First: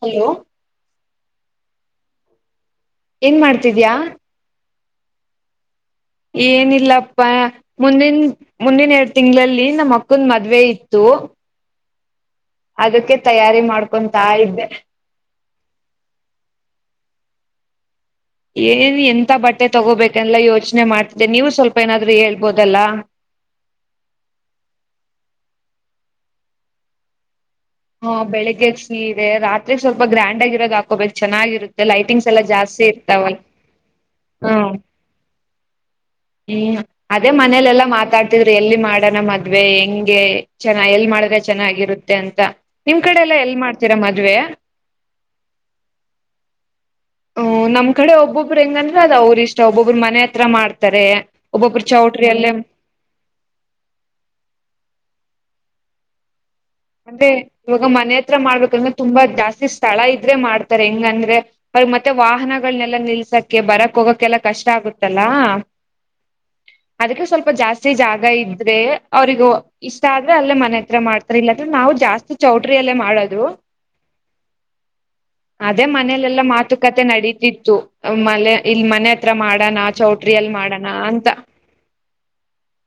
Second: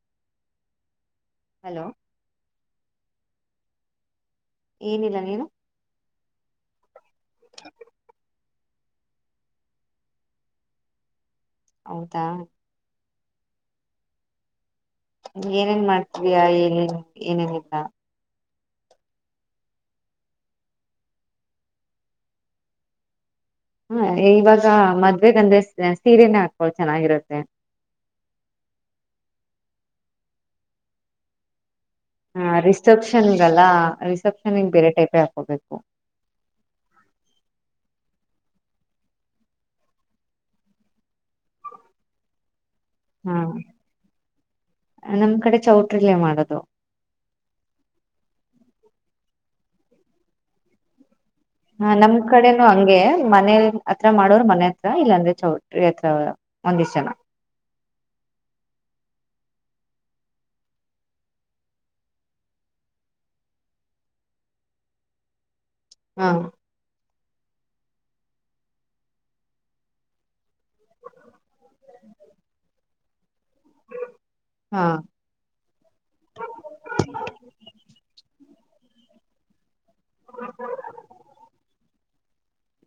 hello hello ಏನ್ ಮಾಡ್ತಿದ್ಯಾ ಏನಿಲ್ಲ ನೀನು ಏನಿಲ್ಲಪ್ಪಾ ಮುಂದಿನ ಮುಂದಿನ ಎರಡು ತಿಂಗಳಲ್ಲಿ ನಮ್ಮ ಅಕ್ಕನ್ ಮದ್ವೆ ಇತ್ತು ಹೌದಾ ಅದಕ ತಯಾರಿ ಮಾಡ್ಕೊತಾ ಇದ್ದೆ ಏನೇನ್ ಮಾಡ್ತವಯಾ ಏನನ್ ಏನೇನಿಲ್ಲಾ ಏನ್ ಎಂತ ಬಟ್ಟೆ ತಗೋಬೇಕಲ್ಲ ಯೋಚನೆ ಮಾಡ್ತಿದ್ದೆ ನೀವು ಸ್ವಲ್ಪ ಏನಾದ್ೂ ಹೇಳ್ಬೋದಲ್ಲ ಹಾ ಇವಾಗ ಮದ್ವೆಗ ಅಂದ್ರೆ ಸೀರೆನೇ ಹಾಕೊಳು ಚೆನ್ನಾಗಿರುತ್ತೆ ಹಾ ಬೆಳಿಗ್ಗೆದ್ ಸೀರೆ ರಾತ್ರಿ ಸ್ವಲ್ಪ ಗ್ರ್ಯಾಂಡ್ ಆಗಿರೋದ ಹಾಕೋಬೇಕು ಚೆನ್ನಾಗಿರುತ್ತೆ ಲೈಟಿಂಗ್ಸ್ ಎಲ್ಲ ಹ ಜಾಸ್ತಿ ಇರ್ತಾವಲ್ ರಿಸೆಪ್ಷನ್ಗಲ್ಲಾ ರಿಸೆಪ್ಷನ್ಗ ಬೇರೆ ಟೈಪೇ ಹಾಕೋಬೇಕು ಹ್ಮ ಅದೇ ಮನೇಲೆಲ್ಲಾ ಮಾತಾಡ್ ್ರ ಎಲ್ಲಿ ಮಾಡೋಣ ಮದ್ವೆ ಹೆಂಗೆ ಚೆ [unintelligible] ಎಲ್ಲಿ ಮಾಡ ಚೆನ್ನಾಗಿರುತ್ತೆ ಅಂತ ನಿಮ್ ಕಡೆ ಎಲ್ಲ ಎಲ್ ಹ ಮಾಡ್ತೀರಾ ಮದ್ವೆ ನಮ್ ಕಡೆ ಚೌಟ್ರಲ್ಲೇ ಮಾಡೋದು ಹ್ಮ್ ನಮ್ಮ್ ಕಡೆ ಒಬ್ಬೊಬ್ಬರು ಹೆಂಗಂದ್ರ ಅದ ಅವರು ಇಷ್ಟ ಒಬ್ಬೊಬ್ರು ಮನೆ ಹತ್ರ ಮಾಡ್ತಾರೆ ಒಬ್ಬೊಬ್ರು ಹ ನಮ್ ಚೌಟ್ರಿ ಅಲ್ಲೇ ಕಡೆನು ಹಂಗೆ ಮನೆ ಹತ್ರ ಮಾಡೋರ್ ಮನೆ ಹತ್ರ ಇಲ್ಲಾಂದ್ರೆ ಚೌಟ್ರಿ ಎತ್ರಾವರ [unintelligible] ಮತ್ತೆ ಮನೆ ಹತ್ರ ಮಾಡ್ಬೇಕಂದ್ರೆ ತುಂಬಾ ಜಾಸ್ತಿ ಸ್ಥಳ ಇದ್ರೆ ಮಾಡ್ತಾರೆ ಹೆಂಗ ಅಂದ್ರೆ ಮತ್ತೆ ವಾಹನ ಲ್ಲ ನಿಲ್ಸಕ್ಕೆೆ ಬರಕ್ ಹೋಗಕ್ಕೆೆಲ್ಲ ಕಷ್ಟ ಆಗುತ್ತಲ್ಲಾ ಹಾ ಅದಕ್ಕೆ ಸ್ವಲ್ಪ ಜಾಸ್ತಿ ಜಾಗ ಇದ್ರೆ ಅವ್ರಗೂ ಇಷ್ಟ ಆದ್ರೆ ಅಲ್ಲೇ ಮನೆ ಹತ್ರ ಮಾಡ್ತಾರ ಇಲ್ಲ ನಾವು ಜಾಸ್ತಿ ಚೌಟ್ರಿಯಲ್ಲೇ ಮಾಡೋದು ಹಾ ಅದೇ ಮನೇಲೆೆಲ್ಲಾ ಮಾತುಕತೆ ನಡೀತಿತ್ತು ಮಲೆ ಇಲ್ ಮನೆ ಹತ್ರ ಮಾಡಣಾ ಚೌಟ್ರಿಿಯಲ್ಲಿ ಮಾಡೋಣ ಅಂತ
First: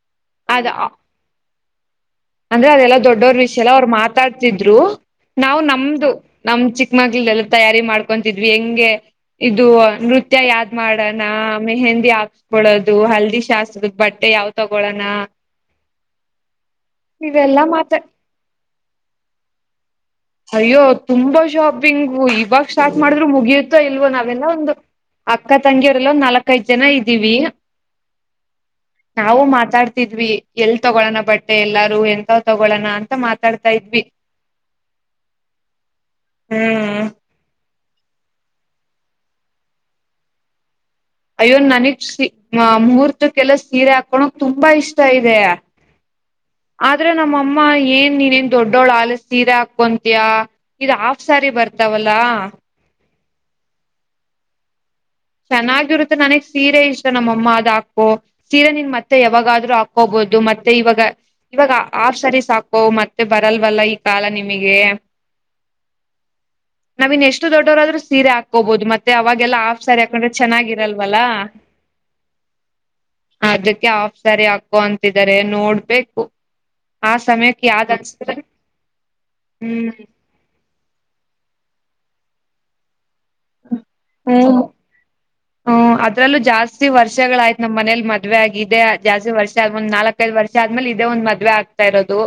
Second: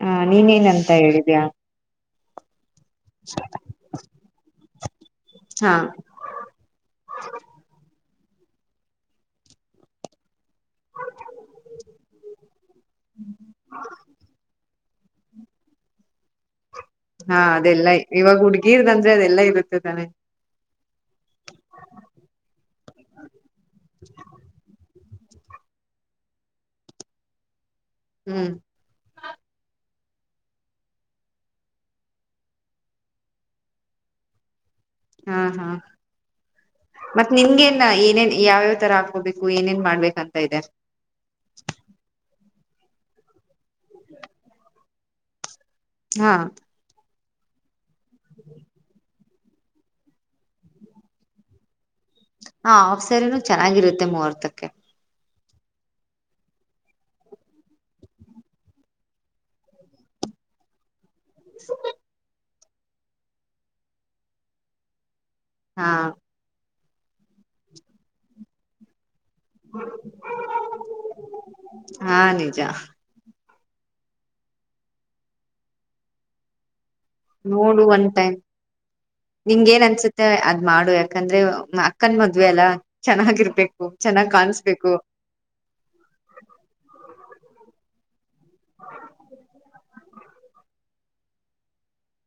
ಹ ಅದ ನೀನೇನಂತ ಹೇಳಿದ್ಯಾ ಅಂದ್ರೆ ಅದೆಲ್ಲಾ ದೊಡ್ಡವ್ರ ವಿಷಯ ಎಲ್ಲ ಅವ್ರು ಮಾತಾಡ್ತಿದ್ರು ನಾವು ಹಾ ನಮ್ದು ನಮ್ ಚಿಕ್ಕಮಗ್ಳ ಎಲ್ಲ ತಯಾರಿ ಮಾಡ್ಕ ಕೊಂತಿದ್ವಿ ಹೆಂಗೆ ಇದು ನೃತ್ಯ ತ್ಯ ಯಾದ್ ಮಾಡೋಣ ಮೆಹಂದಿ ಹಾಕ್ಸ್ಕೊಳೋದು ಹಲ್ದಿ ಶಾಸ್ದ ಬಟ್ಟೆ ಯಾವ್ ತಗೊಳಣ [unintelligible] ಹಾ ಅದೆಲ್ಲಾ ಇವಾಗ ಹುಡ್ಗೀರ್ದ್ದಂದ್ರೆ ಅದೆಲ್ಲಾ ಇರುತ್ತೆ ತಾನೆ ಅಯ್ಯೋ ತುಂಬಾ ಶಾಪಿಂಗ ಇವಾಗ ಸ್ಟಾರ್ಟ್ ಮಾಡಿದ್ರು ಮುಗಿಯುತ್ತ ಇಲ್ವೋ ನಾವೆಲ್ಲ ಒಂದು ಅಕ್ಕ ತಂಗಿಯರೆಲ್ಲ ನಾಲ್ಕೈದ್ ಜನ ಇದ್ದೀವಿ ಹ್ಮ್ ನಾವು ಮಾತಾಡ್ತವಿ ತಿದ್ವಿ ಎಲ್ ತಗೋಳಣ ಬಟ್ಟೆ ಎಲ್ಲಾರು ಎಂತಾವ್ ತಗೋಳೋಣ ಅಂತ ಮಾತಾಡ್ತಾ ಇದ್ವಿ ಹಾ ಹಾ ಹ್ಮ್ ಮತ್ತತ್ ನಿಮಗೆನ್ ಏನೇನ್ ಯಾವ್ಯಾವ ತರ ಹಾಕೋಬೇಕು ಏನೇನ್ ಮಾಡ್ಬೇಕಂತ ಇದೆ ಅಯ್ಯೋನ್ ನನಗ್ ಸಿ ಮುಹೂರ್ತಕ್ಕೆಲ್ಲ ಸೀರೆ ಹಾಕೋಳಕ್ ತುಂಬಾ ಇಷ್ಟ ಇದೆ ಹಾ ಆದ್ರೆ ನಮ್ಮ ಅಮ್ಮ ಏನ್ ನೀನ್ೇನ್ ದೊಡ್ಡೋಳ ಆಲ ಸೀರೆ ಹಾಕೊಂತಿಯಾ ಇ ಹಾಫ್ ಸಾರಿ ಬರ್ತಾವಲ್ಲ ಹ ಆಫ ಸ್ಯಾರಿನೂ ಚೆನ್ನಾಗಿರುತ್ತೆ ಮೂವರ್ತಕ್ಕೆ ಚೆನ್ನಾಗಿರುತ್ತೆ ನನಗ್ ಸೀರೆ ಇಷ್ಟ ನಮ್ಮಅಮ್ಮ ಅದ ಹಾಕು ಸೀರೆ ನಿನ್ ಮತ್ತೆ ಯಾವಾಗಾದ್ೂ ಹಾಕೋಬಹುದು ಮತ್ತೆ ಇವಾಗ ಇವಾಗ ಹಾಫ್ ಸ್ಯಾರಿ ಸಾಕು ಮತ್ತೆ ಬರಲ್ವಲ್ಲ ಈ ಕಾಲ ನಿಮಗೆ ಹಾ ನಾವ್ ಇನ್ ಎಷ್ಟು ದೊಡ್ಡವರಾದ್ರರು ಸೀರೆ ಹಾಕೋಬಹುದು ಮತ್ತೆ ಅವಾಗೆಲ್ಲ ಸಾರಿ ಹಾಕೊಂಡ್ರೆ ಚೆನ್ನಾಗಿರಲ್ವಲ್ಲ ಹಾ ನಿಜ ಅದಕ್ಕೆ ಆಫ್ ಸ್ಯಾರಿ ಹಕೋ ಅಂತಿದಿದ್ದಾರೆ ನೋಡ್ಬೇಕು ಆ ಸಮಯಕ್ಕೆ ನೋಡು ಯಾವ್ದ್ ಒನ್ ಟೈಮ್ ಅನ್ಸಿದ್ರೆ ನಿಂಗ ಏನ್ ಹ್ಮ್ ಅನ್ಸುತ್ತೆ ಅದ್ ಮಾಡು ಯಾಕಂದ್ರೆ ಕ್ಕಾನ್ ಮದ್ವೆ ಅಲ್ಲಾ ಇರ್ಬೇಕು ಚೆನ್ನಾಗ್ ಕಾಣ್ಬೇಕು ಹ [inaudible] ಹ್ಮ್ ಅದ್ರಲ್ಲೂ ಜಾಸ್ತಿ ವರ್ಷಗಳ ಆಯ್ತ ನಮ್ಮ ಮನೆಲೆ ಮದ್ವೆ ಆಗಿದೆ ಜಾಸ್ತಿ ವರ್ಷ ಆದಂದ್ ನಾಲ್ಕು ಕೆಲ್ ವರ್ಷ ಆದ್ಮೇಲೆ ಇದೇ ಒಂದ್ ಮದ್ವೆ ಆಗ್ತಾ ಇರೋದು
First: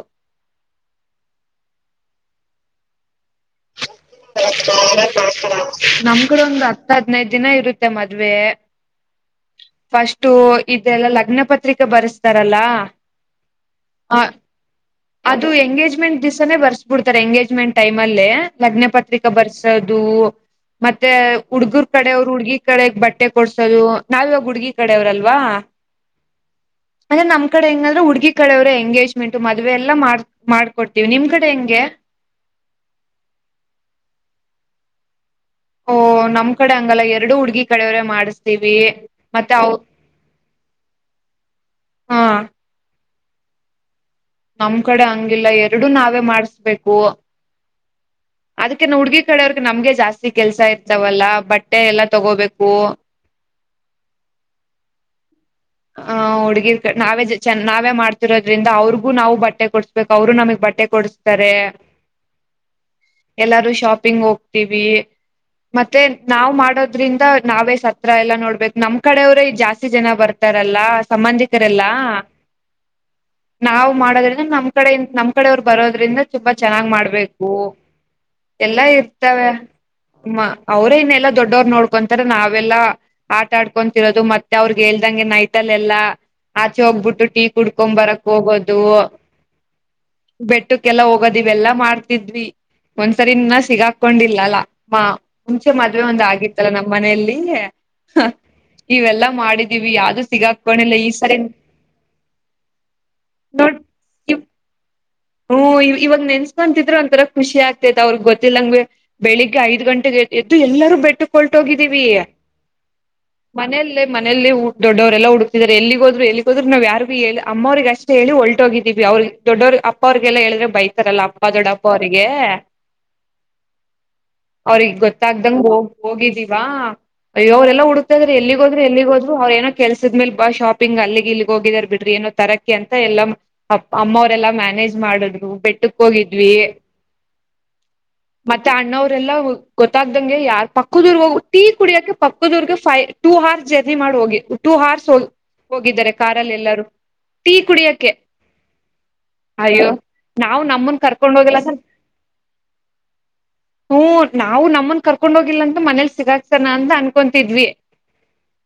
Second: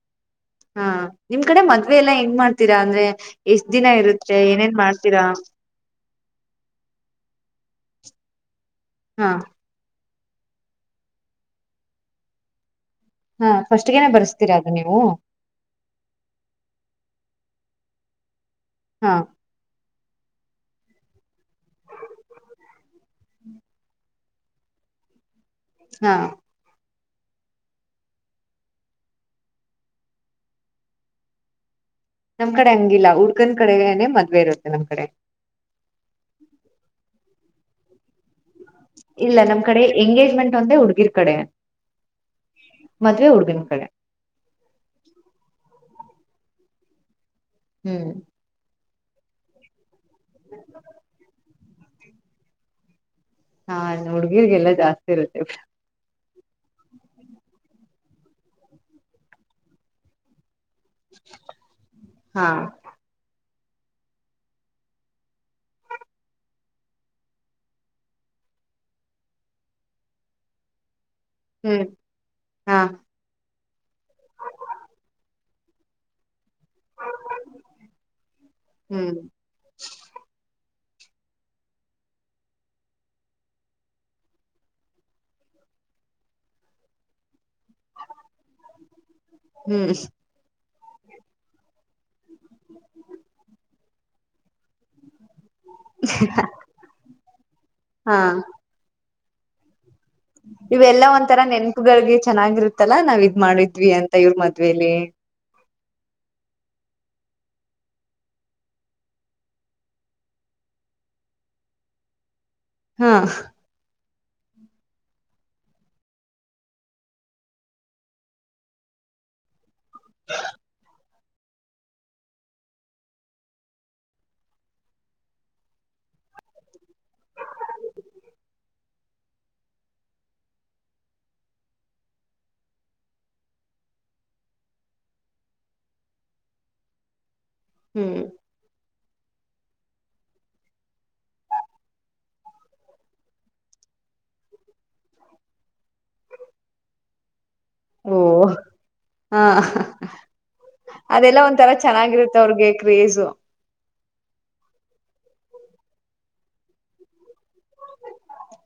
ಹಾ ನಿಮ್ ಕಡೆ ಮದ್ವೆ ಎಲ್ಲಾ ಹೆಂಗ್ ಮಾಡ್ತೀರಾ ಅಂದ್ರೆ ಎಷ್ಟ್ ದಿನ ಇರುತ್ತೆ [unintelligible] ಏನೇನ್ ಮಾಡ್ತೀರಾ ನಮ್ ಕೂಡ ಒಂದು ಹತ್ತ ಹದ್ನೈದ ದಿನ ಇರುತ್ತೆ ಮತ್ತೆ ಮದ್ವೆ ಹಾ ಫಸ್ಟು ಇದೆಲ್ಲ ಲಗ್ನ ಪತ್ರಿಕೆ ಬರೆಸ್ತಾರಲ್ಲ ಹಾ ಫಸ್ಟ್ಗೆನೆ ಹ ಬರ್ಸ್ತೀರಾ ಅದು ನೀವು ಅದು ಎಂಗೇಜ್ಮೆಂಟ್ ದಿವಸಾನೇ ಬರ್ಸ್ ಬಿಡ್ತಾರೆ ಎಂಗೇಜ್ಮೆಂಟ್ ಟೈಮ್ ಅಲ್ಲೇ ಲಗ್ನ ಹಾ ಪತ್ರಿಕೆ ಬರ್ಸೋದು ಮತ್ತೆ ಹುಡ್ಗರ್ ಕಡೆಯವರು ಹುಡ್ಗಿ ಕಡೆಗ್ ಬಟ್ಟೆ ಕೊಡ್ಸೋದು ನಾವ ಇವಾಗ ಹುಡ್ಗಿ ಕಡವ್ರಲ್ವಾ ಹಾ ಅಂದೆ ನಮ್ ಕಡೆ ಹೆಂಗೆ ಅಂದ್ರೆ ಹುಡುಗಿ ಕಡೆಯವರೇ ಎಂಗೇಜ್ಮೆಂಟ್ ಮದ್ವೆ ಎಲ್ಲಾ ಮಾಡ ಮಾಡ್ಕೊಡ್ತಿವಿ ನಿಮ್ ಕಡೆ ಹೆಂಗೆ ನಮ್ ಕಡೆ ಹಂಗಿಲ್ಲ ಹುಡ್ಕನ್ ಕಡೆನೆ ಮದ್ವೆ ಇರುತ್ತೆ ನಮ್ ಕಡೆ ಓ ನಮ್ ಕಡೆ ಹಂಗಲ್ಲ ಎರಡು ಹುಡ್ಗಿ ಕಡೆಯವ್ರೇ ಮಾಡ್ಸ್ ಇಲ್ಲ ನಮ್ ಕಡೆ ಎಂಗೇಜ್ಮೆಂಟ್ ಒಂದೇ ಹುಡುಗಿರ್ ಕಡೆ ಹಾ ಮದ್ವೆ ಹುಡುಗನ ಕಡೆ ನಮ್ ಕಡೆ ಹಂಗಿಲ್ಲ ಎರಡು ನಾವೇ ಮಾಡಸ್ಬೇಕು ಹ್ಮ್ ಅದಕ ಹುಡ್ಗಿ ಕಡೆಯವರ್ಗ್ ನಮ್ಗೆ ಜಾಸ್ತಿ ಕೆಲ್ಸ ಇರ್ತವಲ್ಲಾ ಬಟ್ಟೆ ಎಲ್ಲಾ ತಗೋಬೇಕು ಹಾ ಹುಡ್ಗಿರ್ರಿಗೆಲ್ಲಾ ಜಾಸ್ತಿ ಇರುತ್ತೆ ಬಿಡು ಹುಡುಗಿರ್ ನಾವೇ ನಾವೇ ಮಾಡ್ತಿರೋದ್ರಿಂದ ಅವ್ರಿಗೂ ನಾವು ಬಟ್ಟೆ ಕೊಡಡ್ಸ್ಬೇಕ ಅವರು ನಮಗ್ ಬಟ್ಟೆ ಬಟ್ಟೆ ಕೊಡಸ್ತಾರೆ ಹಾ ಎಲ್ಲಾರು ಶಾಪಿಂಗ್ ಹೋಗ್ತೀವಿ ಮತ್ತೆ ನಾವ್ ಮಾಡೋದ್ರಿಂದ ನಾವೇ ಸತ್ರ ಎಲ್ಲಾ ನೋಡ್ಬೇಕು ನಮ್ ಕಡೆವ್ರೇ ಜಾಸ್ತಿ ಜನ ಬರ್ತಾ ರಲ್ಲ ಸಂಬಂಧಿಕರೆಲ್ಲ ಹ್ಮ್ ಹಾ ನಾವ್ ಮಾಡೋದ್ರಿಂದ ನಮ್ ಕಡೆ ನಮ ಕಡೆವ್ರು ಬರೋದ್ರಿಂದ ತುಂಬಾ ಚೆನ್ನಾಗ್ ಮಾಡ್ಬೇಕು ಎಲ್ಲಾ ಹ್ಮ್ ಇರ್ತವೆ ಮ್ಮ ಅವ್ರೇನ್ನಲ್ಲಾ ದೊಡ್ಡವ್ರು ನೋಡ್ಕೊಂತಾರೆ ನಾವೆಲ್ಲಾ ಆಟ ಆಡ್ಕೊಂತತಿರೋದು ಮತ್ತೆ ಅವ್ರಗೆ ಗೆ ನೈಟಲ್ಲ ಎಲ್ಲಾ ಆಚೆ ಹೋಗ್ಬಿಟ್ಟು ಟೀ ಕುಡ್ಕೊ ಬರಕ್ ಹೋಗೋದು ಹ್ಮ್ ಬೆಟ್ಟಕ್ಕೆಲ್ಲ ಹೋಗೋದ ಇವೆಲ್ಲಾ ಮಾಡ್ತಿದ್ವಿ ಒಂದ್ಸರಿ ಸಿಗಾಕೊಂಡಿಲ್ಲಲ್ಲ ಮಾ ಮುಂಚೆ ಮದುವೆ ಒಂದ ಆಗಿತ್ತಲ್ಲ ನಮ್ಮ್ ಮನೆಯಲ್ಲಿ ಹಾ ಇವೆಲ್ಲಾ ಮಾಡಿದೀವಿ ಯಾವ ಸಿಗ [inaudible] ಇವೆಲ್ಲಾ ಒಂತರಾ ನೆನ್ಪುಗಳಿಗೆ ಚೆನ್ನಾಗಿರುತ್ತಲ್ಲಾ ನಾವ್ ಇದ್ ನೋಡ್ ಮಾಡಿದ್ವಿ ಅಂತ ಇವ್ರ ಮದುವೇಲಿ ಹ್ಮ್ ಇವಾಗ ನೆನ್ಸ್ಕಂತಿದ್ರೆ ಒಂತರ ಖುಷಿ ಆಗ್ತೈತ್ ಅವ್ರಗ್ ಗೊತ್ತಿಲ್ಲಂಗಗೆ ಬೆಳಿಗ್ಗೆ ಐದ ಗಂಟೆಗೆ ಎದ್ದು ಎಲ್ಲರೂ ಬೆಟ್ಟುಕಳ್ಟೋಗಿದ್ದೀವಿ ಹಾ ಮನೇಲಿ ಎಲ್ಲಾ ಮನೇಲಿ ದೊಡ್ಡವರೆಲ್ಲ ಹುಡುಕ್ತಿದ್ದಾರೆ ಎಲ್ಲಿಗೆ ಹೋದರು ಎಗೆ ಹೋದ್ರರು ನಾವ ಯಾರು ಹೇಳಿ ಅಮ್ಮರಿಗೆ ಅಷ್ಟೇ ಹೇಳಿ ಹೊಲ್ಟ ಹೋಗಿದ್ದೀವಿ ಅವ್ರರು ದೊಡ್ಡವರು ಅಪ್ಪಾ ದೊಡ್ಡಪ್ಪ ಅವರಿಗೆ ಅವ್ರಗ್ ಗೊತ್ತಾಗ್ದಂಗ ಹೋಗ ಹೋಗಿದೀವಾ ಅಯ್ಯೋ ಅವರ ಎಲ್ಲಾ ಹುಡುಕ್ತಾ ಇದಾರೆ ಎಲ್ಲಿಗೆ ಹೋದ್ರು ಎಲ್ಲಿಗ ಹೋದ್ರು ಅವ್ರ ಏನೋ ಕೆಲ್ಸದ ಮೇಲ್ ಬಾ ಶಾಪಿಂಗ್ ಅಲ್ಲಿಗೆ ಇಲ್ಲಿಗ್ ಹೋಗಿದಾರ್ ಬಿಡ್ರಿ ತರಕೆ ಅಂತ ಎಲ್ಲ ಅಮ್ಮ ಅವರೆಲ್ಲ ಮ್ಯಾನೇಜ್ ಮಾಡದ್ರು ಬೆಟ್ಟಕ್ ಹೋಗಿದ್ವಿ ಹ್ಮ್ ಮತ್ತೆ ಅಣ್ಣರೂ ಗೊತ್ತಾಗ್ದಂಗೆ ಯಾರ ಪಕ್ಕದೂರ್ ಹೋಗ ಟೀ ಕುಡಿಯಕ್ಕೆ ಪಕ್ಕದೂರ್ಗೆ ಫೈ ಟೂ ಹರ್ಸ್ ಜರ್ನಿ ಮಾಡ ಹೋಗಿ ಟೂ ಹಾರ್ಸ್ ಹ ಹೋಗಿದ್ದಾರೆ ಕಾರಲ್ಲಿ ಎಲ್ಲಾರೂ ಟೀ ಕುಡಿಯಕ್ಕೆ ಓ ಹಾ ಅಯ್ಯೋ ನಾವು ನಮ್ಮನ್ ಕರ್ಕೊಂಡ್ ಅದೆಲ್ಲಾ ಹೋಗಲ್ಲ ಒಂಥರ ಸರ್ ಚೆನ್ನಾಗಿರುತ್ತೆ ಅವ್ರಿಗೆ ಕ್ರೇಜು ಹ್ಮ ನಾವು ನಮ್ಮನ್ ಕರ್ಕೊಂಡ್ ಹೋಗಿಲ್ಲ ಅಂತ ಮನೇಲಿ ಸಿಗಾಗಸಾನ ಅಂತ ಅನ್ಕೊಂತಿದ್ವಿ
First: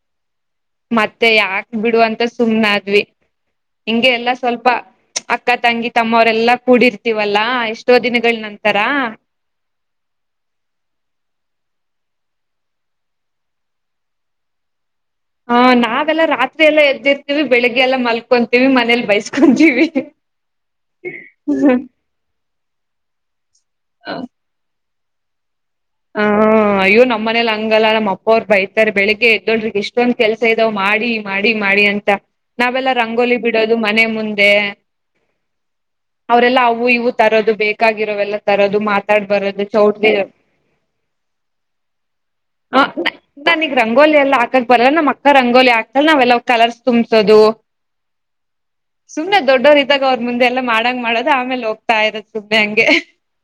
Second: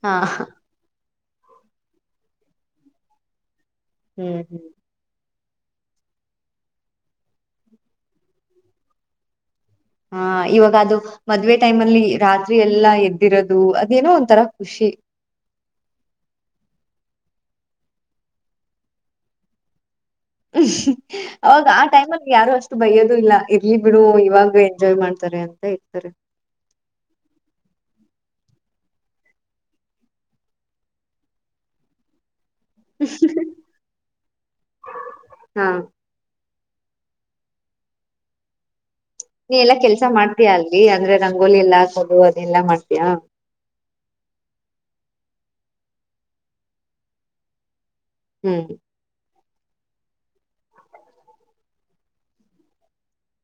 ಹಾ ಮತ್ತೆ ಯಾಕ್ ಬಿಡುು ಅಂತ ಸುಮ್ನೆ ಆದ್ವಿ ಹಿಂಗೆ ಎಲ್ಲಾ ಹ್ಮ್ ಹ್ಮ್ ಸ್ವಲ್ಪ ಅಕ್ಕ ತಂಗಿ ತಮ್ಮವರೆಲ್ಲಾ ಕೂಡಿರ್ತೀವಲ್ಲಾ ಎಷ್ಟೋ ದಿನಗಳ ನಂತರ ಹಾ ಇವಾಗ ಅದು ಮದ್ವೆ ಟೈಮ್ ಅಲ್ಲಿ ರಾತ್ರಿ ಎಲ್ಲಾ ಎದ್ದಿರೋದು ಅದೇನೋ ಒಂತರ ಖುಷಿ ಹಾ ನಾವೆಲ್ಲಾ ರಾತ್ರಿ ಎಲ್ಲಾ ಎದ್ದಿರ್ತೀವಿ ಬೆಳಿಗ್ಗೆ ಎಲ್ಲಾ ಮಲ್ಕೊಂತೀವಿ ಮನೇಲ್ ಬೈಸ್ಕೊಂತೀವಿ ಹ್ಮ ಅವಾಗ ಆ ಹ ಟೈಮ್ಲ್ಲಿ ಯಾರು ಅಷ್ಟು ಬೈಯ್ಯೋದು ಇಲ್ಲ ಇರ್ಲಿ ಬಿಡು ಇವಾಗ ಎಂಜಾಯ್ ಮಾಡ್ತಾರೆ ಇರ್ತಾರೆ ಹ ಅಯ್ಯೋ ನಮ್ಮ ಮನೇಲಿ ಹಂಗಲ್ಲ ನಮ್ಮ ಅಪ್ಪ ಅಪ್ಪೊರು ಬೈತಾರೆ ಬೆಳಿಗ್ಗೆ ಎದ್ದೋಳ್ರಗ್ ಎಷ್ಟೊಂದ್ ಕೆಲ್ಸ ಇದಾವ್ ಮಾಡಿ ಮಾಡಿ ಮಾಡಿ ಅಂತ ನಾವೆಲ್ಲ ರಂಗೋಲಿ ಬಿಡೋದು ಮನೆ ಮುಂದೆ ಹಾ ಅವರೆಲ್ಲ ಇವು ತರೋದು ಬೇಕಾಗಿರೋವೆಲ್ಲ ತರೋದು ಮಾತ್ರ ನೀ ಎಲ್ಲಾ ಕೆಲ್ಸ ಮಾಡ್ತಿಯ ಅಲ್ಲಿ ಅಂದ್ರೆ ರಂಗೋಲಿ ಎಲ್ಲಾ ಹಾಕೋದು ಅದೆಲ್ಲಾ ಹ ಮಾಡ್ತಯಾ ನನಗ್ ರಂಗೋಲಿ ಎಲ್ಲ ಹಾಕಕ್ ಬರಲ್ಲ ನಮ್ಮ್ ಅಕ್ಕ ರಂಗೋಲಿ ಹಾಕ್ತಲ್ ನಾವೆಲ್ಲ ಕಲರ್ಸ್ ತುಂಬ್ಸೋದು ಹ್ಮ್ ದೊಡ್ಡೋವ್ರು ಇದ್ದಾಗ ಅವ್ರ ಮುಂದೆ ಎಲ್ಲ ಮಾಡಂಗ ಮಾಡೋದು ಆಮೇಲೆ ಹೋಗ್ತಾ ಇರದು ಸುಮ್ಮನೆ ಹಂಗೆ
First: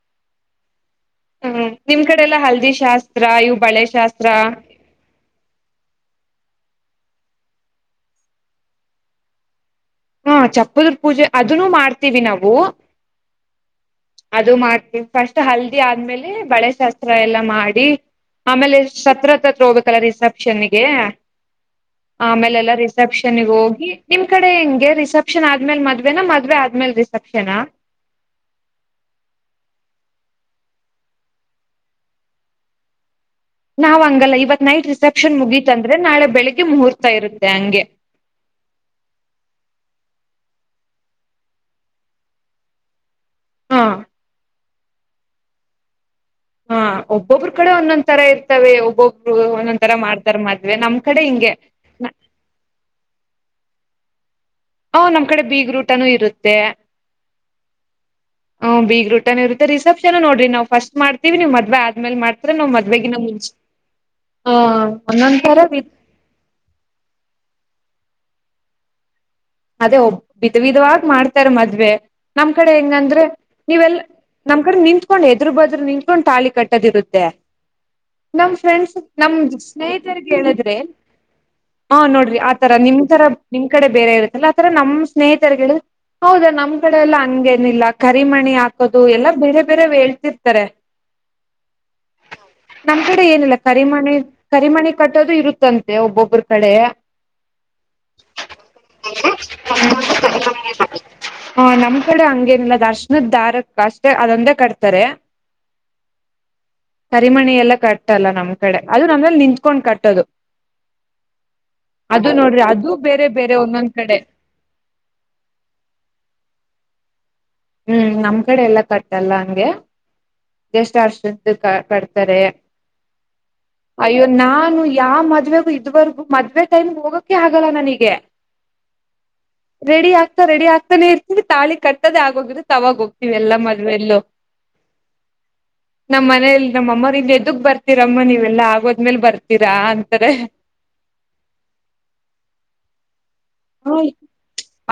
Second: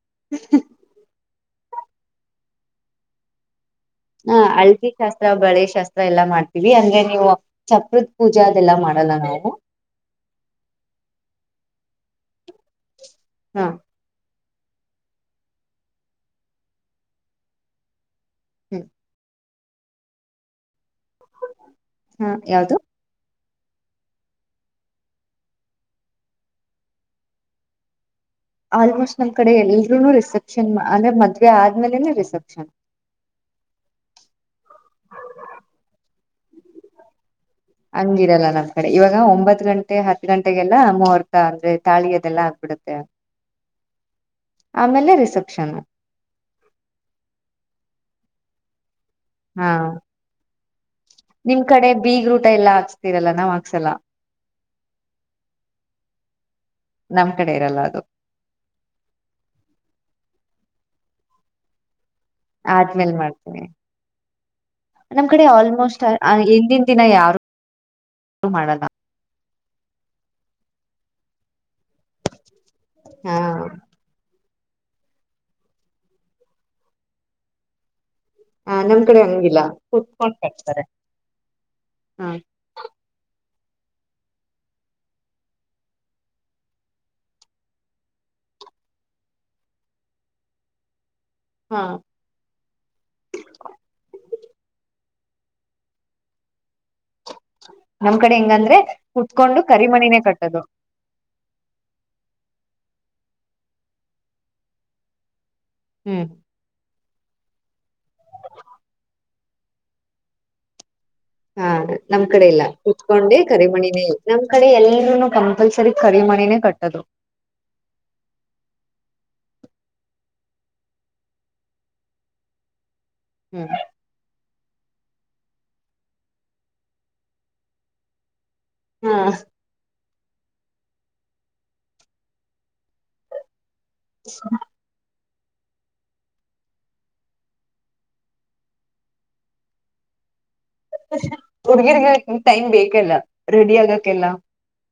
[unintelligible] ಹ್ಮ್ ನಿಮ್ ಕಡೆ ಎಲ್ಲಾ ಹಲ್ದಿ ಶಾಸ್ತ್ರ ಇವು ಬಳೆ ಶ ಹಾ [unintelligible] ಶಾಸ್ತ್ರ ಬಳೆ ಶಾಸ್ತ್ರ ಎಲ್ಲಾ ಮಾಡ್ತೀವಿ ಹಂಗೆ ನೀವು ಚಾಪ್ರದ್ ಪೂಜೆ ಅದೆಲ್ಲಾ ಮಾಡಲ್ಲ ನಾವು ಹಾ ಚಪ್ಪದ ಪೂಜೆ ಅದನ್ನು ಮಾಡ್ತೀವಿ ನಾವು ಹ ಅದು ಮಾಡ್ತೀವಿ ಫಸ್ಟ್ ಹಲ್ದಿ ಆದ್ಮೇಲೆ ಬಳೆ ಶಸ್ತ್ರ ಎಲ್ಲ ಮಾಡಿ ಆಮೇಲೆ ಹ್ಮ್ ಶತ್ರ ಹತ್ರ ಅತ್ರ ಹೋಗ್ಬೇಕಲ್ಲ ರಿಸೆಪ್ಷನ್ಗೆ ಗೆ ಹ ಆಮೇಲೆಲ್ಲ ಯಾವ್ದು ರಿಸೆಪ್ಷನ್ ಹೋಗಿ ನಿಮ್ ಕಡೆ ಹೆಂಗೆ ರಿಸೆಪ್ಷನ್ ಆದ್ಮೇಲೆ ಮದ್ವೆನಾ ಮದ್ವೆ ಆದ್ಮೇಲೆ ರಿಸೆಪ್ಷನಾ ಆಲ್ಮೋಸ್ಟ್ ನಮ್ ಕಡೆ ಎಲ್ರುೂ ರಿಸೆಪ್ಷನ್ ಅಂದ್ರೆ ಮದ್ವೆ ಆದ್ಮೇಲೆನೆ ರಿಸೆಪ್ಷನ್ ನಾವ್ ಹಂಗಲ್ಲ ಇವತ್ ನೈಟ್ ರಿಸೆಪ್ಷನ್ ಮುಗೀತಂದ್ರೆ ನಾಳೆ ಬೆಳಿಗ್ಗೆ ಮುಹೂರ್ತ ಇರುತ್ತೆ ಹಂಗೆ ಹಂಗಿರಲ್ಲ ನಮ್ ಕಡೆ ಇವಾಗ ಒಂಬತ್ ಗಂಟೆ ಗೆ ಹತ್ ಗಂಟೆಗೆಲ್ಲಾ ಮೂಹುರ್ತ ಅಂದ್ರೆ ತಾಳಿ ಅದೆಲ್ಲಾ ಆಗ್ಬಿಡುತ್ತೆ ಹಾ ಆಮೇಲೆ ರಿಸೆಪ್ಷನ್ ಹಾ ಒಬ್ಬೊಬ್ರ ಕಡೆ ಒಂದೊಂದ್ ತರ ಇರ್ತವೆ ಒಬ್ಬೊಬ್ [unintelligible] ಹಾ ಒಂದೊಂದ್ ಮಾಡ್ತಾರೆ ಮದ್ವೆ ನಮ್ ಕಡೆ ಹಿಂಗೆ ನಿಮ್ ಕಡೆ ಬೀಗ್ರೂಟ ಎಲ್ಲಾ ಹಾಕ್ಸ್ತಿರಲ್ಲ ನಾವ್ ಹಾಕ್ಸಲ್ಲ ಹ ನಮ್ ಕಡೆ ಬೀಗ್ರೂಟ ನು ಇರುತ್ತೆ ನಮ್ ಕಡೆ ಇರಲ್ಲ ಅದು ಹ ಬೀಗ್ರೂಟ ನು ಇರುತ್ತೆ ರಿಸೆಪ್ಷನ್ ನೋಡ್ರಿ ನಾವು ಫಸ್ಟ್ ಮಾಡ್ತೀವಿ ನೀವ್ ಮದ್ವೆ ಆದ್ಮೇಲೆ ಮಾಡ್ತೀರಾ ನಾವ್ ಆದ್ಮೇಲ್ ಮದ್ವೆಗಿನ್ನಾ ಮುಂಚೆ ಮಾಡ್ತೀನಿ ಹ ನಮ್ ಒಂದೊಂದ್ ಕಡೆ ತರ ಆಲ್ಮೋಸ್ಟ್ ಹಿಂದಿನ ದಿನ ಯಾರು [unintelligible] ಮಾಡಲ್ಲ ಅದೇ ಒಬ್ ವಿಧ ವಿಧವಾಗಿ ಮಾಡ್ತಾರ ಮದ್ವೆ ನಮ್ ಕಡೆ ಹೆಂಗಂದ್ರೆ ಹಾ ನೀವೆಲ್ಲ ನಮ್ ಕಡೆ ನಿಂತ್ಕೊಂಡ್ ಎದರು ಬದುರು ನಿಂತ್ಕೊಂಡ್ ತಾಳಿ ಕಟ್ಟದಿರುತ್ತೆ ನಮ್ ಹ ಫ್ರೆಂಡ್ಸ್ ಕಡೆ ನಮ್ ಹಂಗಿಲ್ಲ ಸ್ನೇಹಿತರಿಗೆ ಕುತ್ಕೊಂಡ್ ಹೇಳಿದ್ರೆ ಕಟ್ತಾರೆ ಹಾ ಹ ನೋಡ್ರಿ ಆತರ ನಿಮ್ ತರ ನಿಮ್ ಕಡೆ ಬೇರೆ ಇರುತ್ತ ಆತರ ನಮ್ ಸ್ನೇಹಿತ [unintelligible] ಹೌದಾ ನಮ್ ಕಡೆ ಎಲ್ಲಾ ಹಂಗೇನಿಲ್ಲ ಕರಿಮಣಿ ಹಾಕೋದು ಎಲ್ಲಾ ಬೇರೆ ಬೇರೆವ್ ಹೇಳ್ತಿರ್ತಾರೆ ಹಾ ನಮ್ ಕಡೆ ಏನಿಲ್ಲ ಕರಿಮಣಿ ಕರಿಮಣಿ ಕಟ್ಟೋದು ಇರುತ್ತಂತೆ ಒಬ್ಬೊಬ್ರ ಕಡೆ ನಮ್ ಕಡೆ ಹೆಂಗಂದ್ರೆ ಕುತ್ಕೊಂಡು ಕರಿಮಣಿನೇ ಕಟ್ಟೋದು ಹ ನಮ್ ಕಡೆ ಹಂಗೇನಿಲ್ಲ [unintelligible] [unintelligible] ದಾರಕ್ಕ ಅಷ್ಟೇ ಅದೊಂದೇ ಕಟ್ತಾರೆ ಹ್ಮ್ ಕರಿಮಣಿ ಎಲ್ಲ ಕಟ್ಟಲ್ಲ ನಮ್ ಕಡೆ ಅದು ನಾಂದ್ರಲ್ಲಿ ನಿಂತ್ಕೊಂಡ್ ಕಟ್ಟೋದು ಹಾ ನಮ್ ಅದು ಕಡೆ ಇಲ್ಲ ನೋಡ್ರಿ ಅದು ಬೇರೆ ಕುತ್ಕೊಂಡಿ ಬೇರೆ ಒಂದೊಂದ್ ಕರಿಮಣಿನೇ ಇಲ್ಲ ಕಡೆ ನಮ್ ಕಡೆ ಎಲ್ರುೂನು ಕಂಪಲ್ಸರಿ ಕರಿಮಣಿನೇ ಕಟ್ಟೋದು ಹ್ಮ್ ನಮ್ ಕಡೆ ಎಲ್ಲ ಕಟ್ಟಲ್ಲ ಹಂಗೆ ಎಷ್ಟ ಹರ್ಷಿಣದ್ದ ಕಡ್ತಾರೆ ಹ್ಮ್ ಅಯ್ಯೋ ನಾನು ಯಾರ್ ಮದ್ವೆಗೂ ಇದುವರೆಗೂ ಮದುವೆ ಟೈಮ್ ಗೆ ಹೋಗಕ್ಕೆ ಆಗಲ್ಲ ನನಗೆ ಹ್ಮ ರೆಡಿ ಆಗ್ತಾ ರೆಡಿ ಆಗ್ತಾನೆ ಇರ್ತಿವಿ ತಾಳಿ ಕಟ್ಟೋದೇ ಅಗೋಗಿರ್ ತದೇ ಅವಾಗ ಹೋಗ್ತತಿವಿ ಎಲ್ಲ ಮ ವೆಲ್ಲು ನಮ್ ಮನೇಲಿ ನಮ್ಮಮ್ಮ ಇನ್ ಏದುಕ್ ಬರ್ತೀರಮ್ಮ ನೀವೆಲ್ಲಾ ಆಗೋದ್ಮೇಲ್ ಬರ್ತೀರಾ ಅಂತಾರೆ ಹುಡ್ಗೀರ್ಗ ಟೈಮ್ ಬೇಕೆಲ್ಲ ರೆಡಿ ಆಗಕೆಲ್ಲ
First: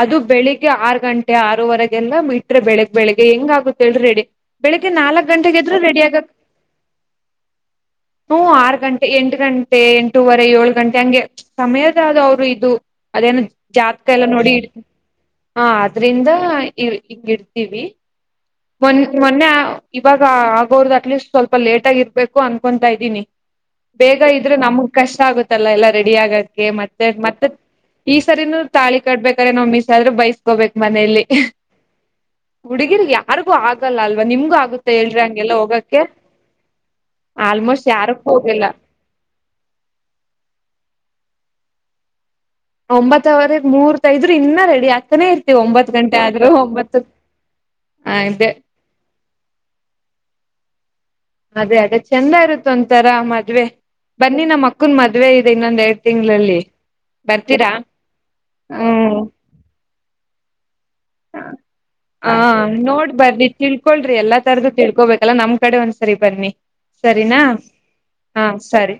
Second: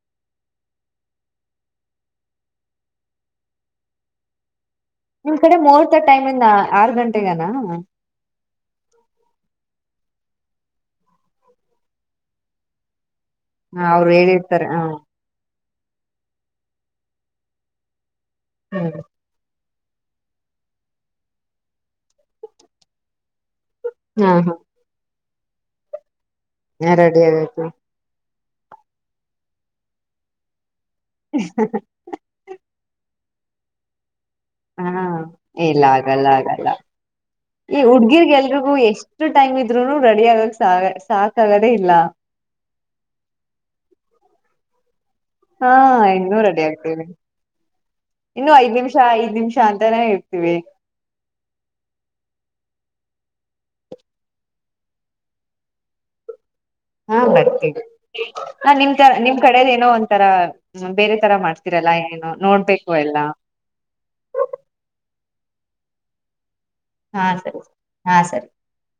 ಅದು ಬೆಳಿಗ್ಗೆ ಆರು ಗಂಟೆ ಆರವರೆಗೆಿಂದ ಇಟ್ರೆ ಬೆಳಿಗ್ ಬೆಳಿಗ್ಗೆ ಹೆಂಗ ಆಗುತ್ತ ಹೇಳಿ ರೆಡಿ ಬೆಳಿಗ್ಗೆ ನಾಲ್ಕ್ ನಿಮ್ ಕಡೆ ಗಂಟೆಗೆ ಎದ್ರು ಮೂರ್ತ ರೆಡಿ ಆಗಕ್ ಟೈಮಿಂದ ಆರ್ ಗಂಟೆಗನಾ ಹ್ಮ ಆರು ಗಂಟೆ ಎಂಟು ಗಂಟೆ ಎಂಟೂವರೆ ಏಳು ಗಂಟೆ ಹಂಗೆ ಸಮಯದ ಆದ ಅವ್ರು ಇದು ಅದೇನ ಜಾತಕ ಅವ್ರು ಎಲ್ಲ ನೋಡಿ ಹೇಳಿರ್ತಾರೆ ಇಡ್ತವಿ ಹ ಹಾ ಆದದ್ರಿಂದ ಹ ಇಡ್ತೀವಿ ಮೊ ಹ್ಮ್ ಮೊನ್ನೆ ಇವಾಗ ಆಗೋರ್ದ ಅಟ್ಲೀಸ್ಟ್ ಸ್ವಲ್ಪ ಲೇಟ್ ಆಗಿರ್ಬೇಕು ಅನ್ಕೊಂತಾ ಇದ್ದೀನಿ ಬೇಗ ಹಾ ಇದ್ರೆ ನಮಗ್ ಕಷ್ಟ ಆಗುತ್ತಲ್ಲ ಎಲ್ಲ ರೆಡಿ ಆಗಕ್ಕೆ ಹಾ ಮತ್ತೆ ರೆಡಿ ಮತ್ತೆ ಆಗೈತಿ ಈ ಸರಿನ ತಾಳಿ ಕಟ್ಬೇಕ್ರ ನಾವ್ ಮಿಸ್ ಆದ್ರೆ ಬೈಸ್ಕೋಬೇಕಕ್ ಮನೇಲಿ ಹುಡುಗಿರ್ಗ ಅರಕ್ಕೂ ಆಗಲ್ಲಲ್ ಹಾ ಇಲ್ಲ ಆಗಲ್ಲ ಆಗಲ್ಲ ಈ ಆಲ್ಮೋಸ್ಟ್ ಯಾರಕ್ ಹುಡ್ಗಿರ್ಗೆ ಹೋಗಿಲ್ಲ ಎಲ್ರಿಗೂ ಎಷ್ಟು ಟೈಮ್ ಇದ್ರುನು ರೆಡಿ ಆಗಕ್ ಸಾ ಸಾಕಾಗತ್ತ ಅೇ ಇಲ್ಲ ಒಂಬತ್ತ ಅವ್ರ ಮೂರ್ತ್ೈದ್ ಇನ್ನ ರೆಡಿ ಆ ಹಾ ಇನ್ನೂರು ಅಡಿ ಆಗ್ತೇವಿ ಹ ಇದೆ ಇನ್ನು ಐದ್ ನಿಮಿಷ ಐದ್ ನಿಮಿಷ ಅಂತಾನೇ ಹೇರ್ತೀವಿ ಅದೇ ಅದೇ ಚಂದ ಇರುತ್ತ ಒಂತರ ಮದ್ವೆ ಬನ್ನಿ ನಮ್ಮ ಅಕ್ಕನ್ ಮದ್ವೆ ಇದೆ ಇನ್ನೊಂದ್ ಎರಡ್ ತಿಂಲ್ಲಿ ಹಾ ಬರ್ತೇವಿ ಹ ನಿಮ್ ಹ್ಮ್ ನಿಮ್ ಕಡೆದ ಏನೋ ಒಂಂತರ ಹ ನೋಡ್ ಎಲ್ಲ ಬರ್ರಿ ತಿಳ್ಕೊಳ್ರಿ ಎಲ್ಲಾ ತರದ್ದು ತಿಳ್ಕೋಬೇಕಲ್ಲ ನಮ ಕಡೆ ಒಂದ್ಸರಿ ಬನ್ನಿ ಸರಿನಾ ಹಾ ಸರಿ